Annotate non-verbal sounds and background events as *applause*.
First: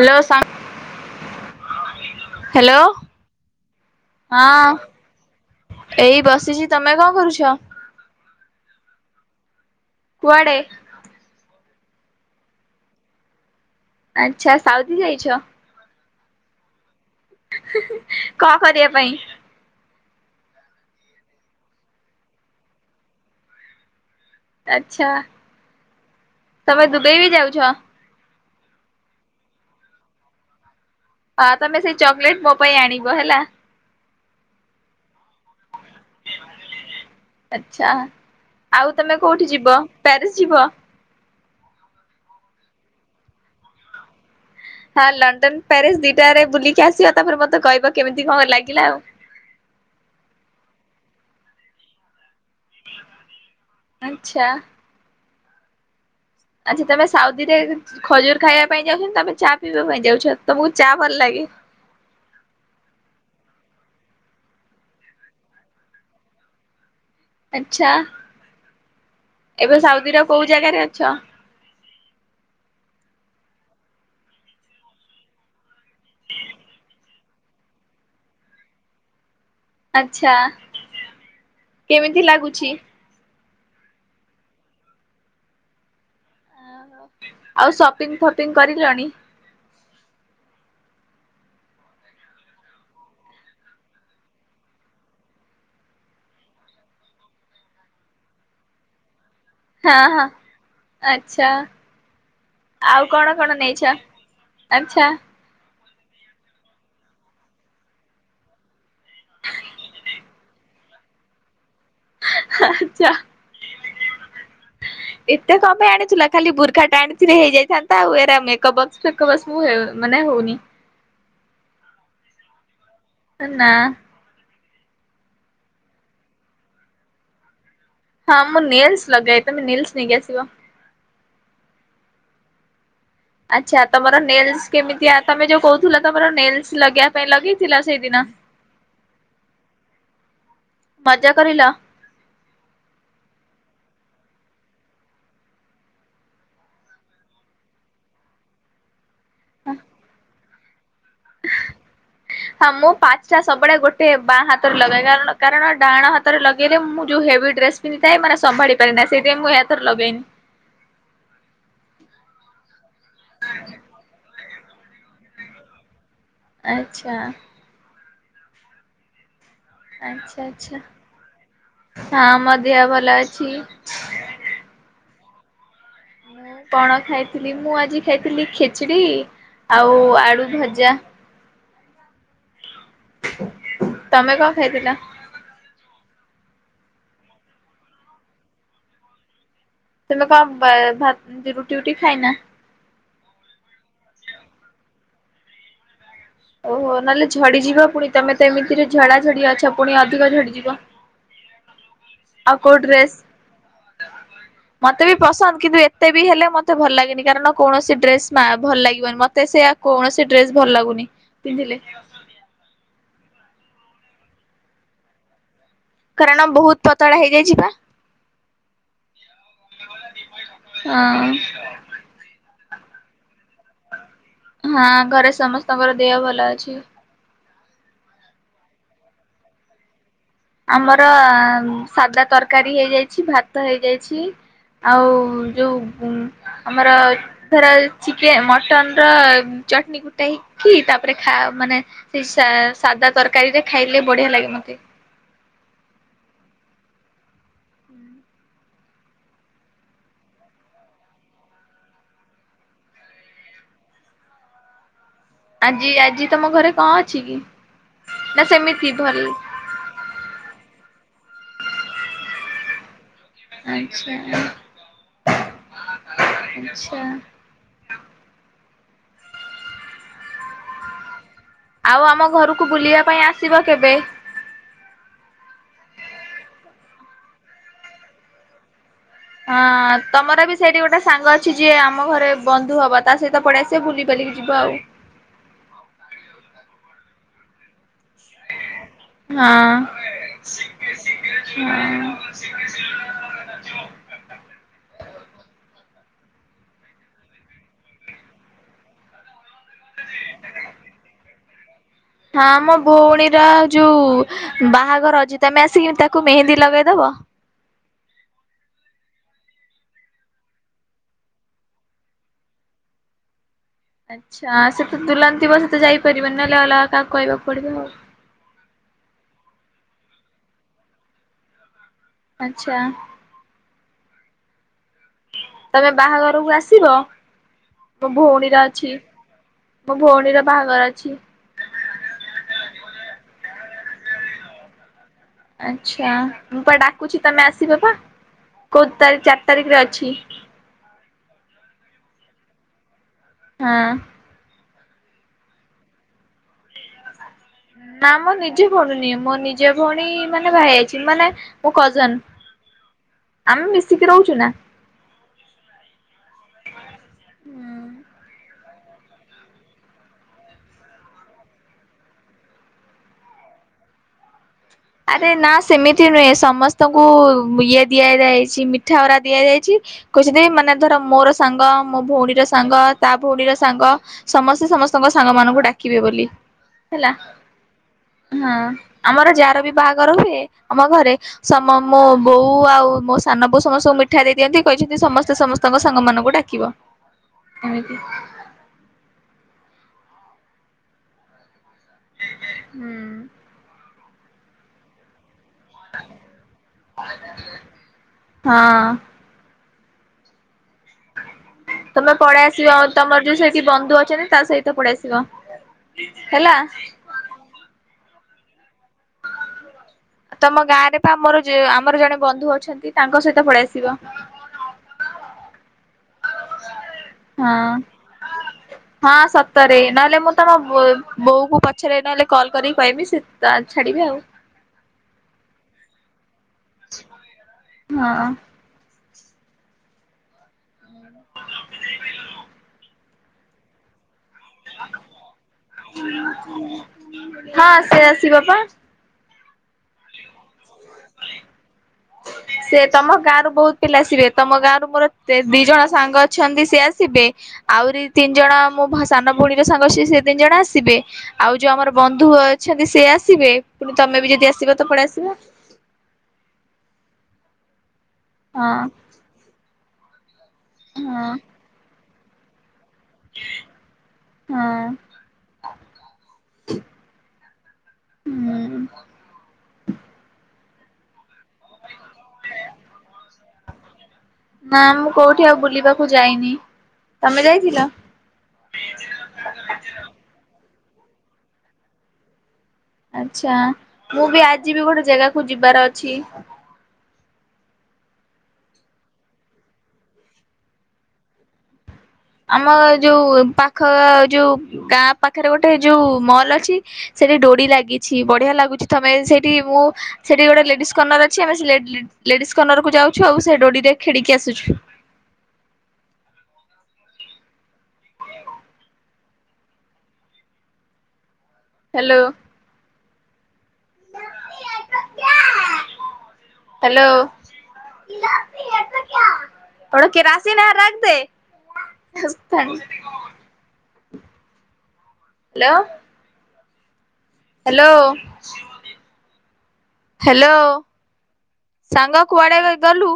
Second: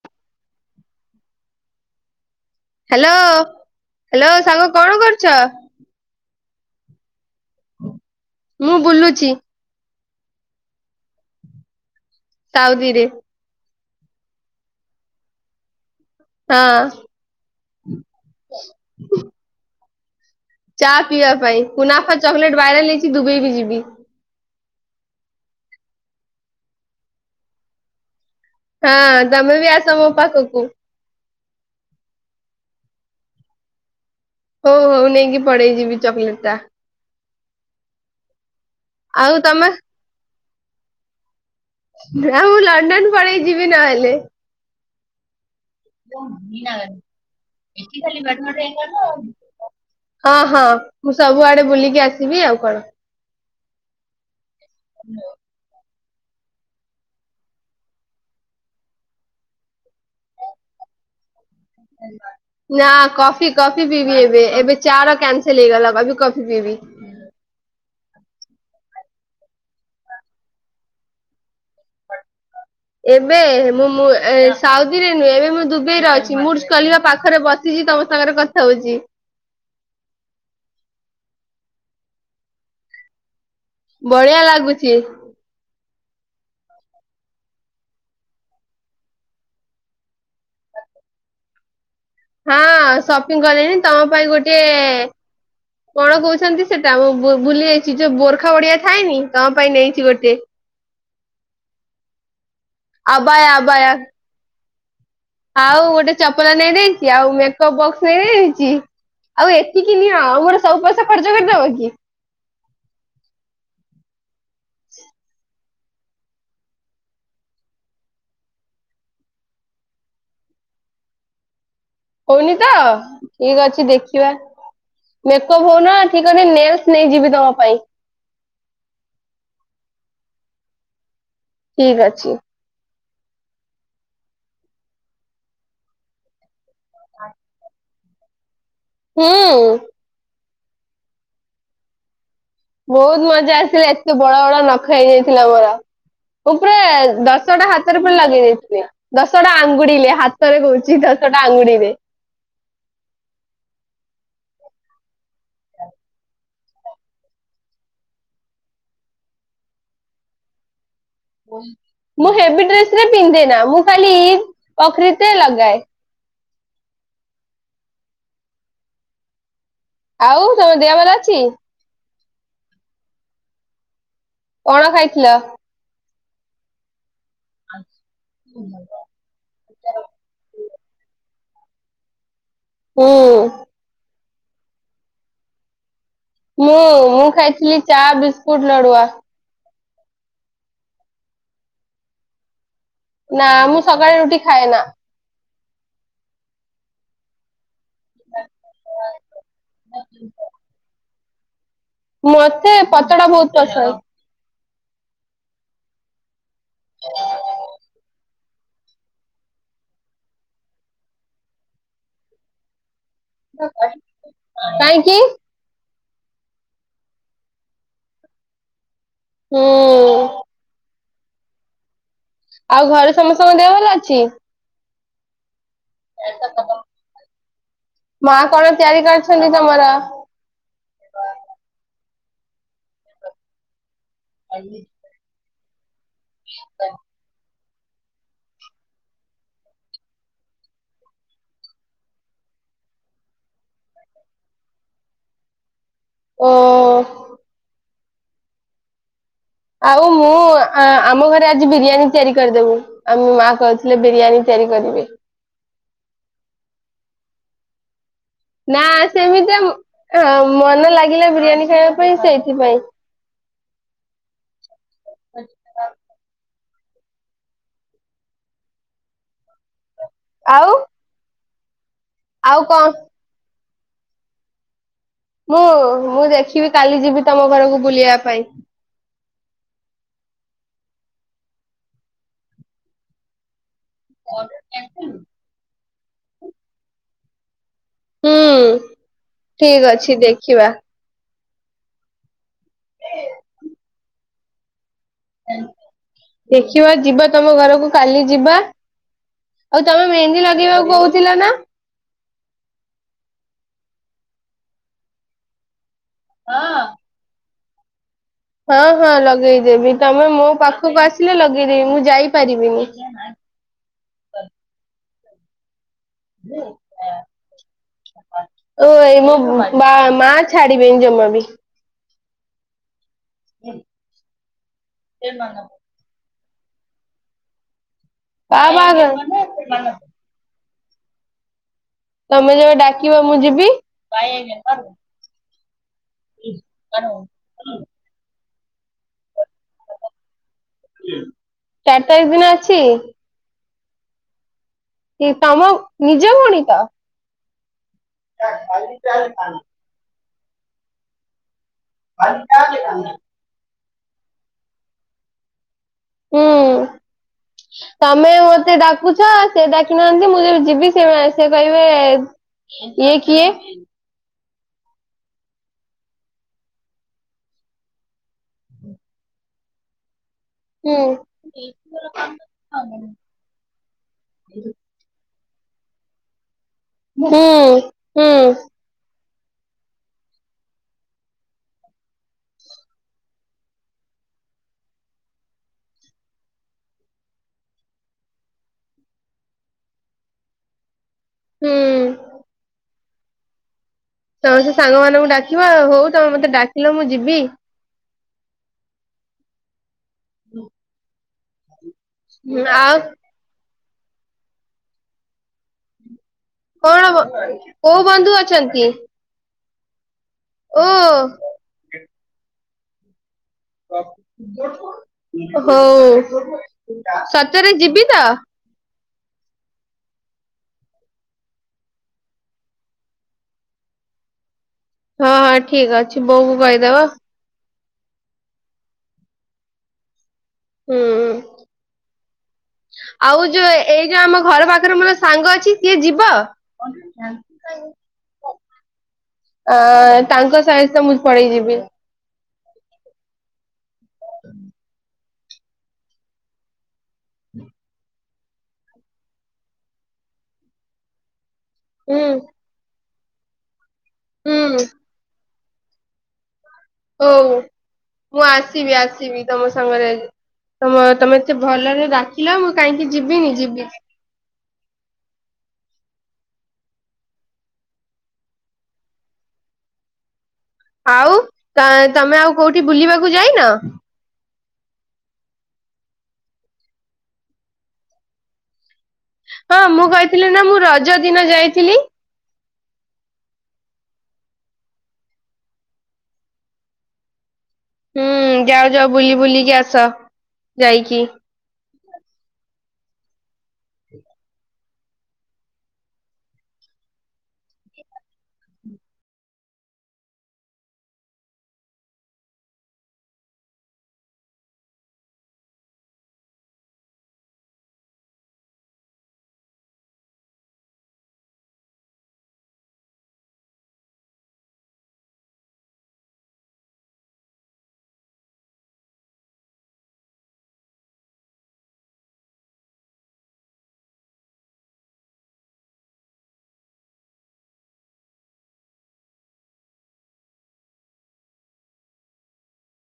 Hello ସାଙ୍ଗ hello hello ସାଙ୍ଗ ହଁ କଣ କରୁଛ? ଏଇ ବସିଛି। ତମେ କଣ କରୁଛ? ମୁଁ ବୁଲୁଚି। କୁଆଡେ? ସାଉଦିରେ। ଆଚ୍ଛା ସାଉଥି ଯାଇଛ? ହଁ। କଣ କରିବା ପାଇଁ? ଚା ପିଇବା ପାଇଁ ପୁନାଫା ଚକଲେଟ ଭାଇରାଲ ହେଇଛି ଦୁବେଇ ବି ଯିବି। ଆଛା ତମେ ଦୁବାଇ ବି ଯାଉଛ। ହଁ ତମେ ବି ଆସ ମୋ ପାଖକୁ। ହ ତମେ ସେଇ ଚକୋଲେଟ ମୋ ପାଇଁ ଆଣିବ ହେଲା। ହଉ ହଉ ନେଇକି ପଡେଇ ଯିବି ଚକୋଲେଟ ଟା। ଆଛା ଆଉ ତମେ କୋଉଠି ଯିବ ପ୍ୟାରିସ ଯିବ? ଆ ମୁଁ ଲଣ୍ଡନ ପଳେଇ ଯିବି ନହେଲେ। ହଁ ଲଣ୍ଡନ ପ୍ୟାରିସ ଦିଟାରେ ବୁଲିକି ଆସିବ ତାପରେ ମତେ କହିବ କେମିତି କଣ ଲାଗିଲା ଆଉ। ଅଁ ହଁ ମୁଁ ସବୁଆଡେ ବୁଲିକି ଆସିବି ଆଉ କଣ। ଆଚ୍ଛା। ଆଚ୍ଛା ତମେ ସାଉଦିରେ ଖଜୁର ଖାଇବା ପାଇଁ ଯାଉଛ ତମେ ଚା ପିଇବା ପାଇଁ ଯାଉଛ ତମକୁ ଚା ଭଲ ଲାଗେ। *inaudible* ନା କଫି କଫି ପିଇବି ଏବେ ଏବେ ଚା ର କ୍ୟାନସେଲ ହେଇଗଲା କି କଫି ପିଇବି। ଆଛା ଏବେ ସାଉଦିର କୋଉ ଜାଗାରେ ଅଛ? ଏବେ ମୁଁ ମୁଁ ସାଉଦିରେ ନୁହେଁ ଏବେ ମୁଁ ଦୁବାଇରେ ଅଛି ମୁରଜଖାଲିଫା ପାଖରେ ବସିଛି। ତମ ସାଙ୍ଗରେ କଥା ହଉଚି। ଆଚ୍ଛା କେମିତି ଲାଗୁଛି? ବଢିଆ ଲାଗୁଚି। ଓହୋ ଆଉ ସପିଂ ଫପିଂ କରିଲଣି। ହଁ ସପିଂ କ କଣ କହୁଛନ୍ତି ସେଟା ମୁଁ ଭୁ ଭୁଲି ଯାଇଛି ଯୋଉ ବୋରଖା ବଡିଆ ଥାଏନି ତମ ପାଇଁ ହଁ ନେଇଛି ହଁ ଗୋଟେ ଆଚ୍ଛା। ଆଉ କଣ ଆବାୟା କଣ ଆବାୟା ନେଇଛ ଆଛା। ଆଉ ଗୋଟେ ଚପଲ ନେଇଦେଇଛି ଆଉ ମେକଅପ୍ ବକ୍ସ ନେଇଦେଇଛି। ଆଉ ଏତିକି ନିଁ ଆଉ ମୋର ସବୁ ପଇସା ଖର୍ଚ୍ଚ କରିଦବ କି? ଆଚ୍ଛା। ଏତେ କଣ ପାଇଁ ଆଣିଥିଲେ ଖାଲି ବୁର୍ଖା ଟା ଆଣିଥିଲେ ହେଇଯାଇଥାନ୍ତା ଆଉ ଏରା ମେକପ ଫେକପ ମୁଁ ଏଁ ନାଇଁ ହଉନି। ହଉନି ତ ଠିକ ନା ଅଛି ଦେଖିବା। ମେକଅପ ହଉନ ଠିକ ଅଛି ନେଲସ ନେଇଯିବି ତମ ପାଇଁ। ହଁ ମୁଁ ନେଲ୍ସ ଲଗାଏ ତମେ ନେଲ୍ସ ନେଇକି ଆସିବ। ଠିକ ଅଛି। ଆଚ୍ଛା ତମର ନେଲ୍ସ କେମିତିଆ ତମେ ଯୋଉ କହୁଥିଲ ତମର ନେଲ୍ସ ଲଗେଇବା ପାଇଁ ଲଗେଇଥିଲ। ସେଦିନ ହୁଁ! ମଜା କରିଲ! ବହୁତ ମଜା ଆସିଲା, ଏତେ ବଡ ବଡ ନଖ ହେଇଯାଇଥିଲା ମୋର! ମୁଁ ପୁରା ଦଶଟା ହାତରେ ପୁଣି ଲଗେଇ ଦେଇଥିଲି ଦଶଟା ଆଙ୍ଗୁଡିରେ। ହଁ ମୁଁ ପାଞ୍ଚଟା ସବୁବେଳେ ଗୋଟେ ବାଁ ହାତରେ ଲଗେଇଏ କାର କଣ ଡାହାଣ ହାତରେ ଲଗେଇଲେ ମୁଁ ଯଉ ହେଭି ଡ୍ରେସ୍ ପିନ୍ଧିଥାଏ ମାନେ ସମ୍ଭାଳି ପାରାରେ ନାହି ସେଇ ଦେମୁ ଏଥର ଲଗେଇ! ପୁଁ *unintelligible* ପଖରିିତେ ଲଗାଇ ଆଚ୍ଛା। ଆଚ୍ଛା ଆଉ ତମ ଆଚ୍ଛା ଦେହ ଭଲ ଅଛି। ହଁ ମୋ ଦେହ ଭଲ ଅଛି। କଣ ଖାଇଥିଲ? ମୁଁ କଣ ଖାଇଥିଲି? ଥିଲି ମୁଁ ଆଜି ଖାଇଥିଲି ଖିଚିଡୀ ଆଉ ଆଳୁ ଭଜା। ହୁଁ। ତମେ କଣ ଖାଇଥିଲ? ମୁଁ ମୁଁ ଖାଇଥିଲି ଚା ବିସ୍କୁଟ୍ ନଡୁଆ। ତୁମେ କ ଭା-ଭାତ ରୁଟି ଫୁଟି ଖାଇ ନା? ନା ମୁଁ ସକାଳେ ରୁଟି ଖାଏନା। ଓହୋ ନହେଲେ ଝଡିଯିବ, ପୁଣି ତମେ ତ ଏମିତିରେ ଝଡା ଝଡି ଅଛ ପୁଣି ଅଧିକ ଝଡିଯିବ। ଆଉ ମତେ କୋଉ ଡ୍ରେସ୍ ପତଳା ବହୁତ ପସନ୍ଦ। ମତେ ବି ପସନ୍ଦ କିନ୍ତୁ ଏତେ ବି ହେଲେ ମତେ ଭଲ ଲାଗେନି କାରଣ କୌଣସି ଡ୍ରେସ୍ ମା ଭଲ ଲାଗିବନି ମତେ ସେଆ କୌଣସି ଡ୍ରେସ ଭଲ ଲାଗୁନି ପିନ୍ଧିଲେ। କାହିଁକିି? କାରଣ ବହୁତ ପତଳା ହେଇଯାଇଚି ପା। ହୁଁ। ହଁ। ଆଉ ଘରେ ସମସ୍ତଙ୍କ ଦେହ ଭଲ ଅଛି? ହଁ ଘରେ ସମସ୍ତଙ୍କର ଦେହ ଭଲ ଅଛି। ମା କଣ *unintelligible* ତମର। ଆମର ସାଧା ତରକାରୀ ହେଇଯାଇଛି ଭାତ ହେଇଯାଇଚି। ଛି ଆଉ ଯୋଉ ଆମର ଧର ଚିକେ ମଟନ୍ ର ଚଟନୀ କୁଟାହେଇକି ତାପରେ ଖାଅ ମାନେ ନିଶା ସାଧା ତରକାରୀରେ ଖାଇଲେ ବଢିଆ ଲାଗେ ମତେ। ଓ। *inaudible* ଆଉ ମୁଁ ଆ-ଆମ ଘରେ ଆଜି ବିରିୟାନୀ ତିଆରି କରିଦେବୁ । ଆମ ମା କହୁଥିଲେ ବିରିୟାନୀ ତେ ତିଆରି କରିବେ। ଆଜି ଆଜି ତମ ଘରେ କଣ ଅଛି କି? ନା ସେମିତି ଭଲ ସେମିତି ମନ ଲାଗିଲା ବିରିୟାନୀ ଖାଇବା ପାଇଁ ସେଇଥିପାଇଁ! *unintelligible* *inaudible* ଆଉ ଆଉ ଆମ ଆଉ ଘରକୁ କଣ ବୁଲିବା ପାଇଁ ଆସିବ କେବେ? ମୁଁ ମୁଁ ଦେଖିବି କାଲି ଯିବି ତମ ଘରକୁ ବୁଲିବା ପାଇଁ। ହଁ ତମର ବି ସେଇଠି ଗୋଟେ ସାଙ୍ଗ ଅଛି ଯିଏ ଆମ ଘରେ ବନ୍ଧୁ ହବ ତା ସହିତ ପଲେଇଆ ସେ ବୁଲି ବାଲିକି ଯିବ ଆଉ। ହୁଁ ହଁ ଠିକ ଅଛି ଦେଖିବା। ହଁ। *unintelligible* ଦେଖିବା ଯିବା ତମ ଘରକୁ କାଲି ଯିବା ଆଉ ତମେ ମେହେନ୍ଦୀ ଲଗେଇବାକୁ କହୁଥିଲ ନା! ହଁ ମୋ ଭଉଣୀର ଯୋଉ ବାହାଘର ଅଛି ତମେ ଆସିକି ତାକୁ କୁ ମେହେନ୍ଦି ଲଗେଇଦବ। ହଁ ହଁ ଲଗେଇଦେବି। ତମେ ମୋ ପାଖକୁ ଆସିଲେ ଲଗେଇଦବି ମୁଁ ଯାଇପାରିବିନି। ଆଚ୍ଛା ସେତେ ଦୁହ୍ଲନ୍ ଥିବ ସେତ ଯାଇ ପାରିବନି ନହେଲେ ଅଲଗା କାହାକୁ କହିବାକୁ ପଡିବ ଆଉ। ଓ ଏଇ ମୋ ବା ମା ଛାଡ଼ିବେନି ଜମା ବି। ଆଚ୍ଛା। କିଏ ନ ନବ? କୁ ଆସିବ ମୋ କା ଭଉଣୀର ଅଛି ବାହାଘର ମୋ ଭଉଣୀର ବାହାଘର। *unintelligible* ତମେ ଯେବେ ଡାକିବ ମୁଁ ଯିବି। ଆଚ୍ଛା ମୁଁ ପା ଡାକୁଛି ତମେ ଆସିବ ପା। କୋଉ ତାରିଖ ଚାରି ତାରିଖରେ ଅଛି। ଚାରି ତାରିଖ ଦିନ ଅଛି? ହଁ। ତମ ନିଜ ଭଉଣି ତ! ନା ମୋ ନିଜ ଭଉଣୀ ନୁହେଁ। ମୋ ନିଜେ ଭଉଣୀ ମାନେ ବାହା ହେଇଯାଇଛି। ମାନେ ମୋ କଜନ। ଆମେ ମିଶିକି ରହୁଛୁ ନା। ହୁଁ ତମେ ମୋ ଡାକୁଛ ସେ ଡାକିନାହାନ୍ତି ମୁଁ ଯିବି ସେ କହିବେ ଇଏ କିଏ? ଆରେ ନା ସେମିତି ନୁହେଁ। ସମସ୍ତଙ୍କୁ ଇଏ ଦିଆଯାଏ ସେ ମିଠା ଗୁରା ଦିଆଯାଇଛି। *unintelligible* ମାନେ ଧର ହୁଁ ମୋର ସାଙ୍ଗ ମୋ ଭଉଣୀର ସାଙ୍ଗ ତା ଭଉଣୀର ସାଙ୍ଗ ସମସ୍ତେ ସମସ୍ତଙ୍କ ସାଙ୍ଗ ମାନଙ୍କୁ ଡାକିବେ ବୋଲି ହେଲା। ହୁଁ ହୁଁ ହଁ ଆମର ଯାହାର ବି ବାହାଘର ହୁଏ। ଆମ ଘରେ ସମ ମୋ ବୋଉ ଆଉ ମୋ ସାନ ବୋଉ ସମସ୍ତଙ୍କୁ ମିଠା ଦେଇ ଦିଅନ୍ତି କ କହିଛନ୍ତି ସମସ୍ତେ ସମସ୍ତଙ୍କ ସାଙ୍ଗ ମାନଙ୍କୁ ଡାକିବ। *inaudible* ହୁଁ। ହୁଁ। ସମସ୍ତେ ସାଙ୍ଗ ମାନଙ୍କୁ ଡାକିବ ହଉ ତମେ ମତେ ଡାକିଲ ମୁଁ ଯିବି। ହଁ। ହଁ ତମେ ପଳେଇ ଆସିବ ଆଉ ତମର ଯୋଉ ସେଇଠି ବନ୍ଧୁ ଅଛନ୍ତି ତା ସହିତ ପଳେଇ ଆସିବ। ହେଲା କଣ କୋଉ ବନ୍ଧୁ ଅଛନ୍ତି? ତମ ଗାଁ ଓ ରେ ବା ଆମର ଆମର ଜଣେ ବନ୍ଧୁ ଅଛନ୍ତି ତାଙ୍କ ସହିତ ପଳେଇ ଆସିବ। ହୋ। ହଁ। ସଚରେ ଯିବି ତ? ହଁ ସତରେ ନହେଲେ ମୁଁ ତମ ବୋଉ କୁ ପଛରେ ନହେଲେ କଲ୍ କରିକି କହିବି ସେ ଛାଡିବେ‌। ହଉ। ହଁ-ହଁ ଠିକ ଅଛି ବୋଉକୁ କହିଦବ। ହଁ। ହୁଁ ଆଉ ଯୋଉ ଏ ଯୋଉ ଆମ ଘର ପାଖରେ ମୋର ସାଙ୍ଗ ଅଛି ସିଏ ଯିବ? ହ ଅ ତାଙ୍କ ସହିସ ମୁଁ ପଳେଇ ଯିବି। ସେ ତମ ଗାଁ ରରୁ ବହୁତ ପିଲା ଆସିବେ ତମ ଗାଁ ର ମୋର ଦି ଜଣ ସାଙ୍ଗ ଅଛନ୍ତି ସି ଆସିବେ। ଆହୁରି ତିନି ଜଣ ମୋ ସାନ ଭଉଣୀ ର ସାଙ୍ଗ ସେ-ସେ ତିନି ଜଣ ଆସିବେ। ଆଉ ଯୋଉ ଆମର ହୁଁ ବନ୍ଧୁ ଅଛନ୍ତି ସେ ଆସିବେ ପୁଣି ତମେବି ଯଦି ଆସିବ ହୁଁ ପଳେଇ ଆସିବ। ହଉ ମୁଁ ହଁ ଆସିବି-ଆସିବି ତମ ସାଙ୍ଗରେ। ତମ ହଁ ତମେ ଏତେ ଭଲରେ ଡାକିଲ ମୁଁ କାହିଁକି ଯିବିନି ଯିବି। ହଁ ହୁଁ। ହୁଁ। ଆଉ ତମେ ଆଉ କୋଉଠି ବୁଲିବାକୁ ଯାଇନ? ନା ମୁଁ କୋଉଠି ଆଉ ବୁଲିବାକୁ ଯାଇନି ତମେ ଯାଇଥିଲ? ହଁ ମୁଁ କହିଥିଲି ନା ମୁଁ ରଜ ଦିନ ଯାଇଥିଲି। ଆଚ୍ଛା ମୁଁ ବି ଆଜି ବି ଗୋଟେ ଜାଗାକୁ ଯିବାର ଅଛି। ହୁଁ ଯାଅ-ଯାଅ ବୁଲି ବୁଲିକି ଆସ ଯାଇକି। ଆମ ଯୋଉ ପାଖ ଯୋଉ ଗାଁ ପାଖରେ ଗୋଟେ ଯୋଉ ମଲ ଅଛି ସେଇଠି ଡୋଡ଼ି ଲାଗିଛି ବଢ଼ିଆ ଲାଗୁଛି ତମେ ସେଇଠି ମୁଁ ସେଠି ଗୋଟେ ଲେଡିସ୍ କର୍ଣ୍ଣର ଅଛି ଆମେ ଲେଡିସ୍ କରନର କୁ ଯାଉଛୁ ଆଉ ସେ ଡୋଡିରେ ଖେଳିକି ଆସୁଛୁ। ହ୍ୟାଲୋ। ହ୍ୟାଲୋ। କଣ କେରାସିନ ହେ ରଖ ଥା। ହ୍ୟାଲୋ। ହ୍ୟାଲୋ। ହ୍ୟାଲୋ ସାଙ୍ଗ କୁଆଡଆ ଗଲୁ।